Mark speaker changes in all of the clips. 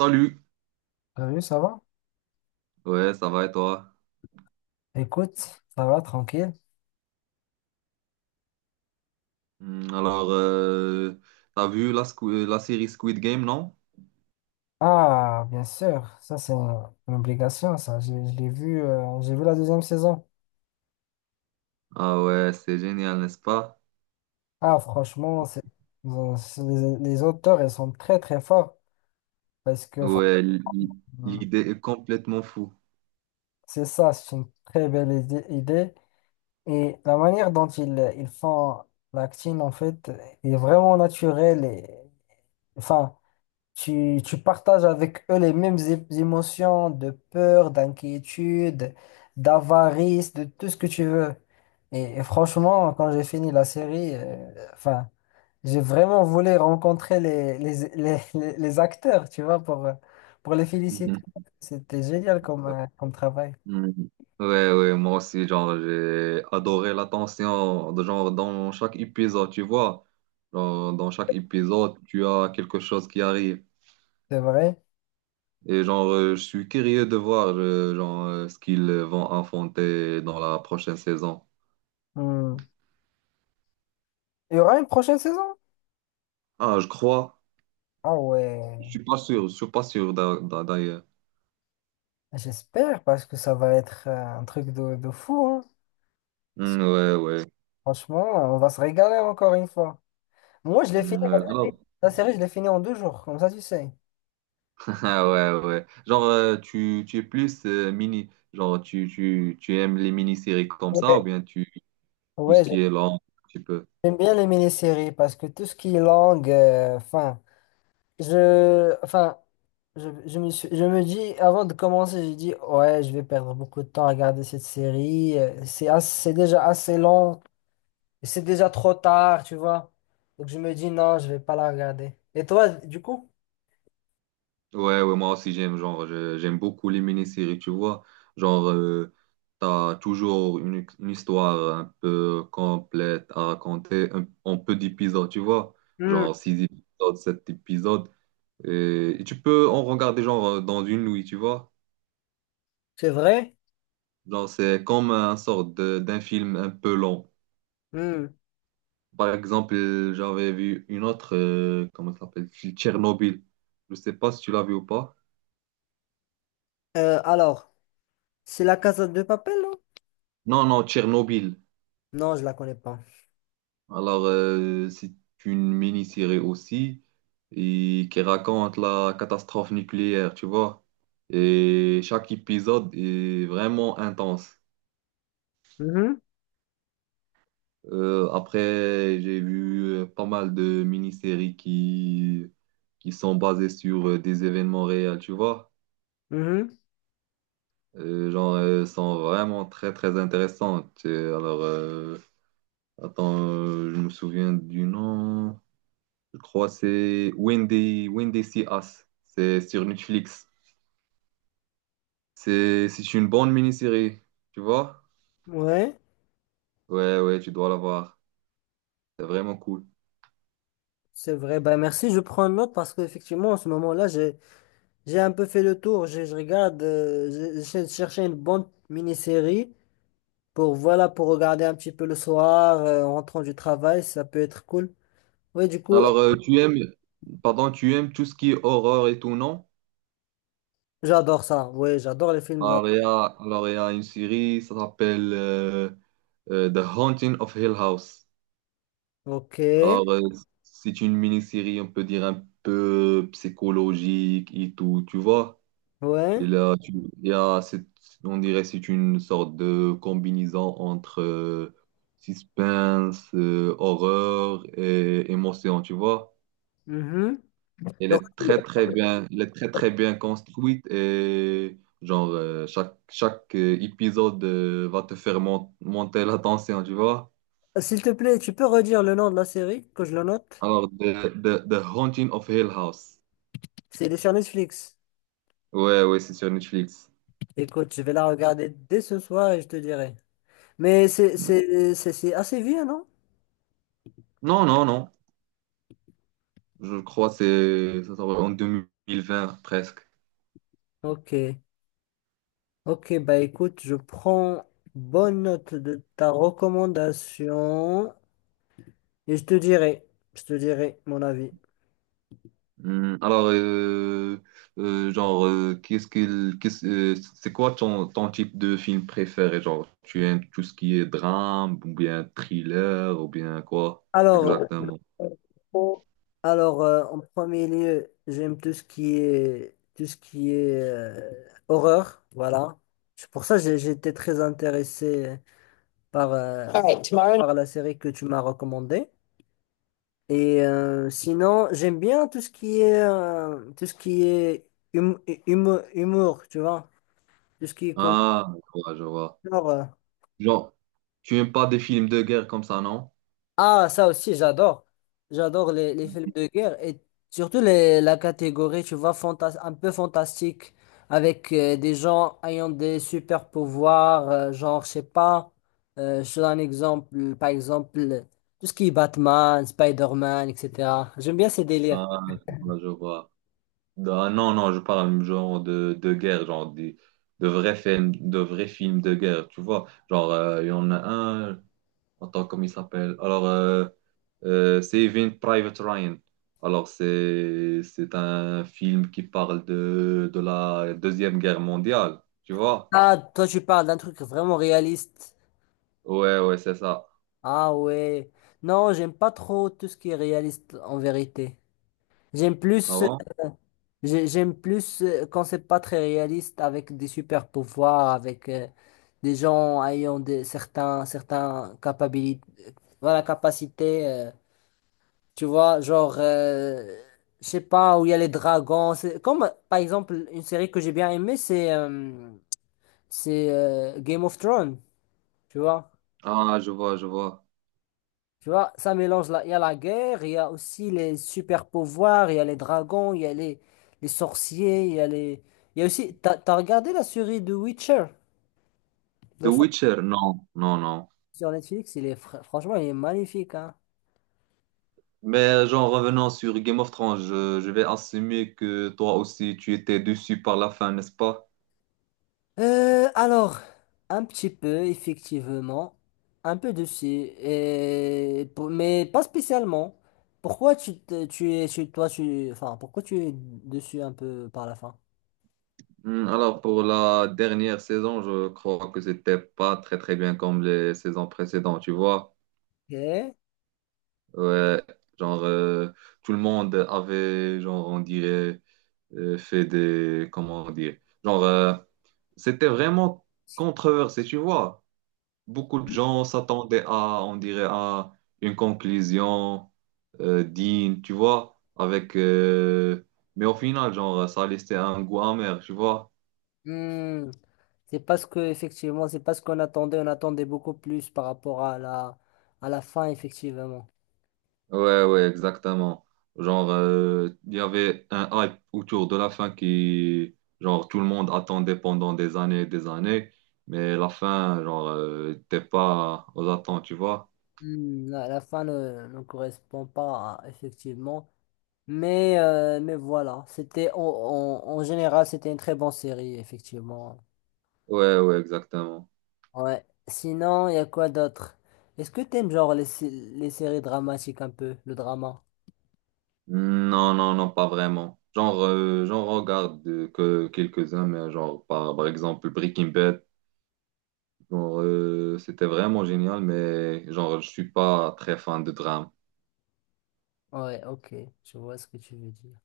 Speaker 1: Salut,
Speaker 2: Salut, ça va?
Speaker 1: ouais, ça va et toi?
Speaker 2: Écoute, ça va, tranquille.
Speaker 1: Alors, t'as vu la série Squid Game, non?
Speaker 2: Ah, bien sûr, ça c'est une obligation, ça. Je l'ai vu, j'ai vu la deuxième saison.
Speaker 1: Ah ouais, c'est génial, n'est-ce pas?
Speaker 2: Ah, franchement, les auteurs, ils sont très très forts parce que
Speaker 1: Ouais,
Speaker 2: Mm.
Speaker 1: l'idée est complètement fou.
Speaker 2: C'est ça, c'est une très belle idée. Et la manière dont ils font l'acting, en fait, est vraiment naturelle et, enfin, Tu partages avec eux les mêmes émotions de peur, d'inquiétude, d'avarice, de tout ce que tu veux. Et franchement, quand j'ai fini la série, enfin, j'ai vraiment voulu rencontrer les acteurs, tu vois, pour les féliciter.
Speaker 1: Mhm.
Speaker 2: C'était génial comme travail.
Speaker 1: Mhm. Ouais, ouais, moi aussi, genre, j'ai adoré l'attention, de genre, dans chaque épisode, tu vois. Genre, dans chaque épisode, tu as quelque chose qui arrive.
Speaker 2: C'est vrai.
Speaker 1: Et genre, je suis curieux de voir, genre, ce qu'ils vont affronter dans la prochaine saison.
Speaker 2: Hmm. Il y aura une prochaine saison?
Speaker 1: Ah, je crois.
Speaker 2: Ah
Speaker 1: Je
Speaker 2: ouais,
Speaker 1: suis pas sûr, je suis pas sûr d'ailleurs.
Speaker 2: j'espère, parce que ça va être un truc de fou, hein.
Speaker 1: Hmm, ouais, ouais.
Speaker 2: Franchement, on va se régaler encore une fois. Moi, je l'ai fini,
Speaker 1: Hmm, ouais. Alors,
Speaker 2: la série, je l'ai fini en deux jours, comme ça, tu sais.
Speaker 1: ah, ouais, ouais. Genre, tu es plus mini, genre, tu aimes les mini-séries comme
Speaker 2: Ok.
Speaker 1: ça ou bien tu, tout ce
Speaker 2: Ouais,
Speaker 1: qui est long un petit peu.
Speaker 2: j'aime bien les mini-séries parce que tout ce qui est langue, enfin, enfin, je me dis, avant de commencer, j'ai dit, ouais, je vais perdre beaucoup de temps à regarder cette série. C'est déjà assez long, et c'est déjà trop tard, tu vois. Donc, je me dis, non, je vais pas la regarder. Et toi, du coup?
Speaker 1: Ouais, ouais, moi aussi j'aime, genre, j'aime beaucoup les mini-séries, tu vois. Genre, t'as toujours une histoire un peu complète à raconter, en peu d'épisodes, tu vois.
Speaker 2: Hmm,
Speaker 1: Genre, six épisodes, sept épisodes. Et tu peux en regarder genre dans une nuit, tu vois.
Speaker 2: c'est vrai?
Speaker 1: Genre, c'est comme un d'un film un peu long.
Speaker 2: Hmm.
Speaker 1: Par exemple, j'avais vu une autre, comment ça s'appelle? Tchernobyl. Je sais pas si tu l'as vu ou pas.
Speaker 2: Alors, c'est la Casa de Papel, non?
Speaker 1: Non, non, Tchernobyl.
Speaker 2: Non, je la connais pas.
Speaker 1: Alors, c'est une mini-série aussi et qui raconte la catastrophe nucléaire, tu vois. Et chaque épisode est vraiment intense. Après, j'ai vu pas mal de mini-séries qui sont basées sur des événements réels, tu vois.
Speaker 2: Mhm.
Speaker 1: Genre, sont vraiment très, très intéressantes. Alors, attends, je me souviens du nom. Je crois que c'est When They See Us. C'est sur Netflix. C'est une bonne mini-série, tu vois.
Speaker 2: Ouais,
Speaker 1: Ouais, ouais, tu dois la voir. C'est vraiment cool.
Speaker 2: c'est vrai. Bah, merci, je prends note parce qu'effectivement, en ce moment-là, j'ai un peu fait le tour. J'essaie de chercher une bonne mini-série pour, voilà, pour regarder un petit peu le soir, en rentrant du travail, ça peut être cool. Oui, du coup,
Speaker 1: Alors, pardon, tu aimes tout ce qui est horreur et tout, non?
Speaker 2: j'adore ça. Oui, j'adore les films d'horreur.
Speaker 1: Alors, il y a une série, ça s'appelle The Haunting of Hill House.
Speaker 2: Ok,
Speaker 1: Alors, c'est une mini-série, on peut dire, un peu psychologique et tout, tu vois. Et
Speaker 2: ouais.
Speaker 1: là, tu, il y a, cette- on dirait, c'est une sorte de combinaison entre suspense, horreur et émotion, tu vois.
Speaker 2: Mhm.
Speaker 1: Elle
Speaker 2: Donc,
Speaker 1: est très très bien, elle est très très bien construite et genre chaque épisode va te faire monter la tension, tu vois.
Speaker 2: s'il te plaît, tu peux redire le nom de la série, que je le note?
Speaker 1: Alors The Haunting of Hill House.
Speaker 2: C'est Elle est sur Netflix.
Speaker 1: Ouais ouais, c'est sur Netflix.
Speaker 2: Écoute, je vais la regarder dès ce soir et je te dirai. Mais c'est assez vieux, non?
Speaker 1: Non non non, je crois que c'est ça sort en 2020 presque.
Speaker 2: Ok. Ok, bah écoute, je prends bonne note de ta recommandation et je te dirai mon avis.
Speaker 1: Alors, c'est quoi ton, ton type de film préféré? Genre, tu aimes tout ce qui est drame, ou bien thriller, ou bien quoi
Speaker 2: Alors,
Speaker 1: exactement?
Speaker 2: bon. Alors, en premier lieu, j'aime tout ce qui est horreur, voilà. C'est pour ça que j'étais très intéressé par, All right, tomorrow. Par la série que tu m'as recommandée. Et sinon, j'aime bien tout ce qui est tout ce qui est hum- humour, tu vois, tout ce qui est comme
Speaker 1: Ah, je vois, je vois.
Speaker 2: genre,
Speaker 1: Genre, tu aimes pas des films de guerre comme ça, non?
Speaker 2: Ah, ça aussi, j'adore. J'adore les films de guerre et surtout la catégorie, tu vois, fantas un peu fantastique avec des gens ayant des super pouvoirs, genre, je sais pas, je te donne un exemple, par exemple, tout ce qui est Batman, Spider-Man, etc. J'aime bien ces délires.
Speaker 1: Ah, je vois. Je vois. Ah, non, non, je parle genre de guerre, genre des, de vrais films, de vrais films de guerre, tu vois. Genre, il y en a un. Attends, comment il s'appelle? Alors, Saving Private Ryan. Alors, c'est un film qui parle de la Deuxième Guerre mondiale, tu vois?
Speaker 2: Ah, toi, tu parles d'un truc vraiment réaliste.
Speaker 1: Ouais, ouais, c'est ça.
Speaker 2: Ah ouais. Non, j'aime pas trop tout ce qui est réaliste en vérité. J'aime plus,
Speaker 1: Avant?
Speaker 2: j'aime plus quand c'est pas très réaliste avec des super pouvoirs, avec des gens ayant des certains capacités, voilà, capacité, tu vois, genre je sais pas où il y a les dragons, c'est comme par exemple une série que j'ai bien aimée, c'est Game of Thrones, tu vois.
Speaker 1: Ah, je vois, je vois.
Speaker 2: Tu vois, ça mélange il y a la guerre, il y a aussi les super pouvoirs, il y a les dragons, il y a les sorciers, il y a les. Il y a aussi. T'as regardé la série de Witcher?
Speaker 1: The
Speaker 2: Le sort-
Speaker 1: Witcher, non, non, non.
Speaker 2: Sur Netflix, il est franchement, il est magnifique, hein.
Speaker 1: Mais genre, revenant sur Game of Thrones, je vais assumer que toi aussi, tu étais déçu par la fin, n'est-ce pas?
Speaker 2: Alors, un petit peu, effectivement. Un peu dessus. Et, mais pas spécialement. Pourquoi tu, te- tu es tu- toi, tu. Enfin, pourquoi tu es dessus un peu par la fin?
Speaker 1: Alors, pour la dernière saison, je crois que c'était pas très, très bien comme les saisons précédentes, tu vois?
Speaker 2: Ok.
Speaker 1: Ouais, genre tout le monde avait, genre on dirait, fait des, comment on dit, genre c'était vraiment controversé, tu vois. Beaucoup de gens s'attendaient à, on dirait, à une conclusion digne, tu vois, avec, mais au final, genre ça laissait un goût amer, tu vois.
Speaker 2: Hmm, c'est parce que effectivement, c'est parce qu'on attendait beaucoup plus par rapport à la fin effectivement.
Speaker 1: Ouais, ouais, exactement. Genre, il y avait un hype autour de la fin qui, genre, tout le monde attendait pendant des années et des années, mais la fin, genre, t'es pas aux attentes, tu vois?
Speaker 2: Hmm, la fin ne correspond pas effectivement, mais voilà, c'était en général c'était une très bonne série effectivement.
Speaker 1: Ouais, ouais, exactement.
Speaker 2: Ouais. Sinon, il y a quoi d'autre? Est-ce que t'aimes genre les séries dramatiques un peu, le drama?
Speaker 1: Non, non, non, pas vraiment. Genre, j'en regarde que quelques-uns, mais genre, par, par exemple, Breaking Bad, genre, c'était vraiment génial, mais genre, je suis pas très fan de drame.
Speaker 2: Ouais, ok, je vois ce que tu veux dire.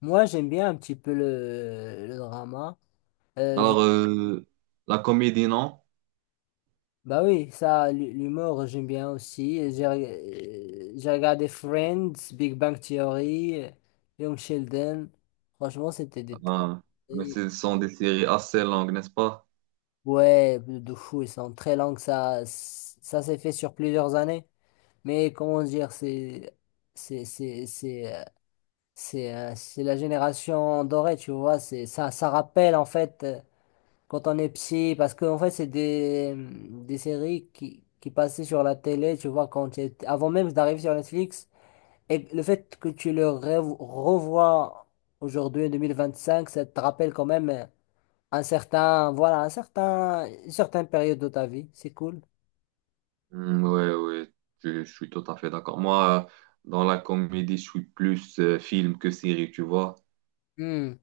Speaker 2: Moi, j'aime bien un petit peu le drama. Je
Speaker 1: Alors, la comédie, non?
Speaker 2: Bah oui, ça, l'humour, j'aime bien aussi. J'ai regardé Friends, Big Bang Theory, Young Sheldon. Franchement, c'était des très...
Speaker 1: Ah, mais
Speaker 2: très-
Speaker 1: ce sont des séries assez longues, n'est-ce pas?
Speaker 2: Ouais, de fou, ils sont très longs. Ça s'est fait sur plusieurs années. Mais comment dire, C'est c'est- c'est, euh, c'est la génération dorée, tu vois. Ça, ça rappelle, en fait. Quand on est petit, parce qu'en fait, c'est des séries qui passaient sur la télé, tu vois, quand avant même d'arriver sur Netflix. Et le fait que tu le revois aujourd'hui, en 2025, ça te rappelle quand même voilà, une certaine période de ta vie. C'est cool.
Speaker 1: Hmm, ouais, ouais, je suis tout à fait d'accord. Moi, dans la comédie, je suis plus film que série, tu vois.
Speaker 2: Hmm,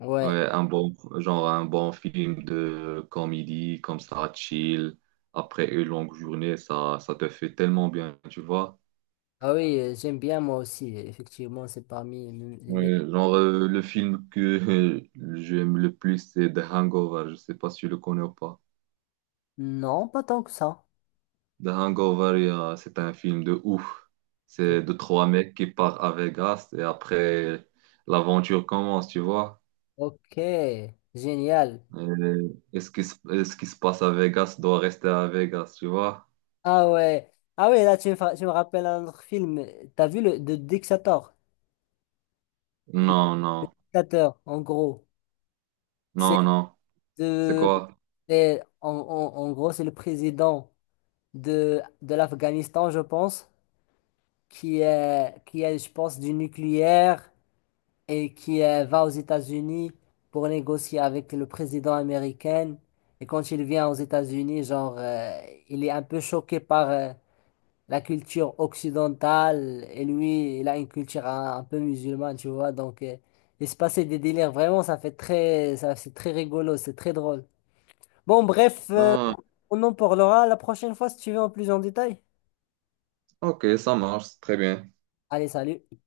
Speaker 2: ouais.
Speaker 1: Ouais, un bon, genre un bon film de comédie, comme ça, chill, après une longue journée, ça te fait tellement bien, tu vois.
Speaker 2: Ah oui, j'aime bien moi aussi. Effectivement, c'est parmi.
Speaker 1: Ouais, genre, le film que j'aime le plus, c'est The Hangover, je sais pas si tu le connais ou pas.
Speaker 2: Non, pas tant que ça.
Speaker 1: The Hangover, c'est un film de ouf. C'est de 3 mecs qui partent à Vegas et après, l'aventure commence, tu vois.
Speaker 2: Ok, génial.
Speaker 1: Et, et ce qui se passe à Vegas doit rester à Vegas, tu vois.
Speaker 2: Ah ouais. Ah ouais, là, tu me rappelles un autre film. T'as vu le de dictator,
Speaker 1: Non, non,
Speaker 2: dictateur, en gros.
Speaker 1: non,
Speaker 2: C'est
Speaker 1: non. C'est
Speaker 2: de,
Speaker 1: quoi?
Speaker 2: c'est- en, en- en gros, c'est le président de l'Afghanistan, je pense, qui est, je pense, du nucléaire et qui va aux États-Unis pour négocier avec le président américain. Et quand il vient aux États-Unis, genre, il est un peu choqué par, la culture occidentale et lui, il a une culture un peu musulmane, tu vois. Donc, il se passait des délires. Vraiment, ça, c'est très rigolo, c'est très drôle. Bon, bref,
Speaker 1: Ah,
Speaker 2: on en parlera la prochaine fois si tu veux en plus en détail.
Speaker 1: ok, ça marche, très bien.
Speaker 2: Allez, salut.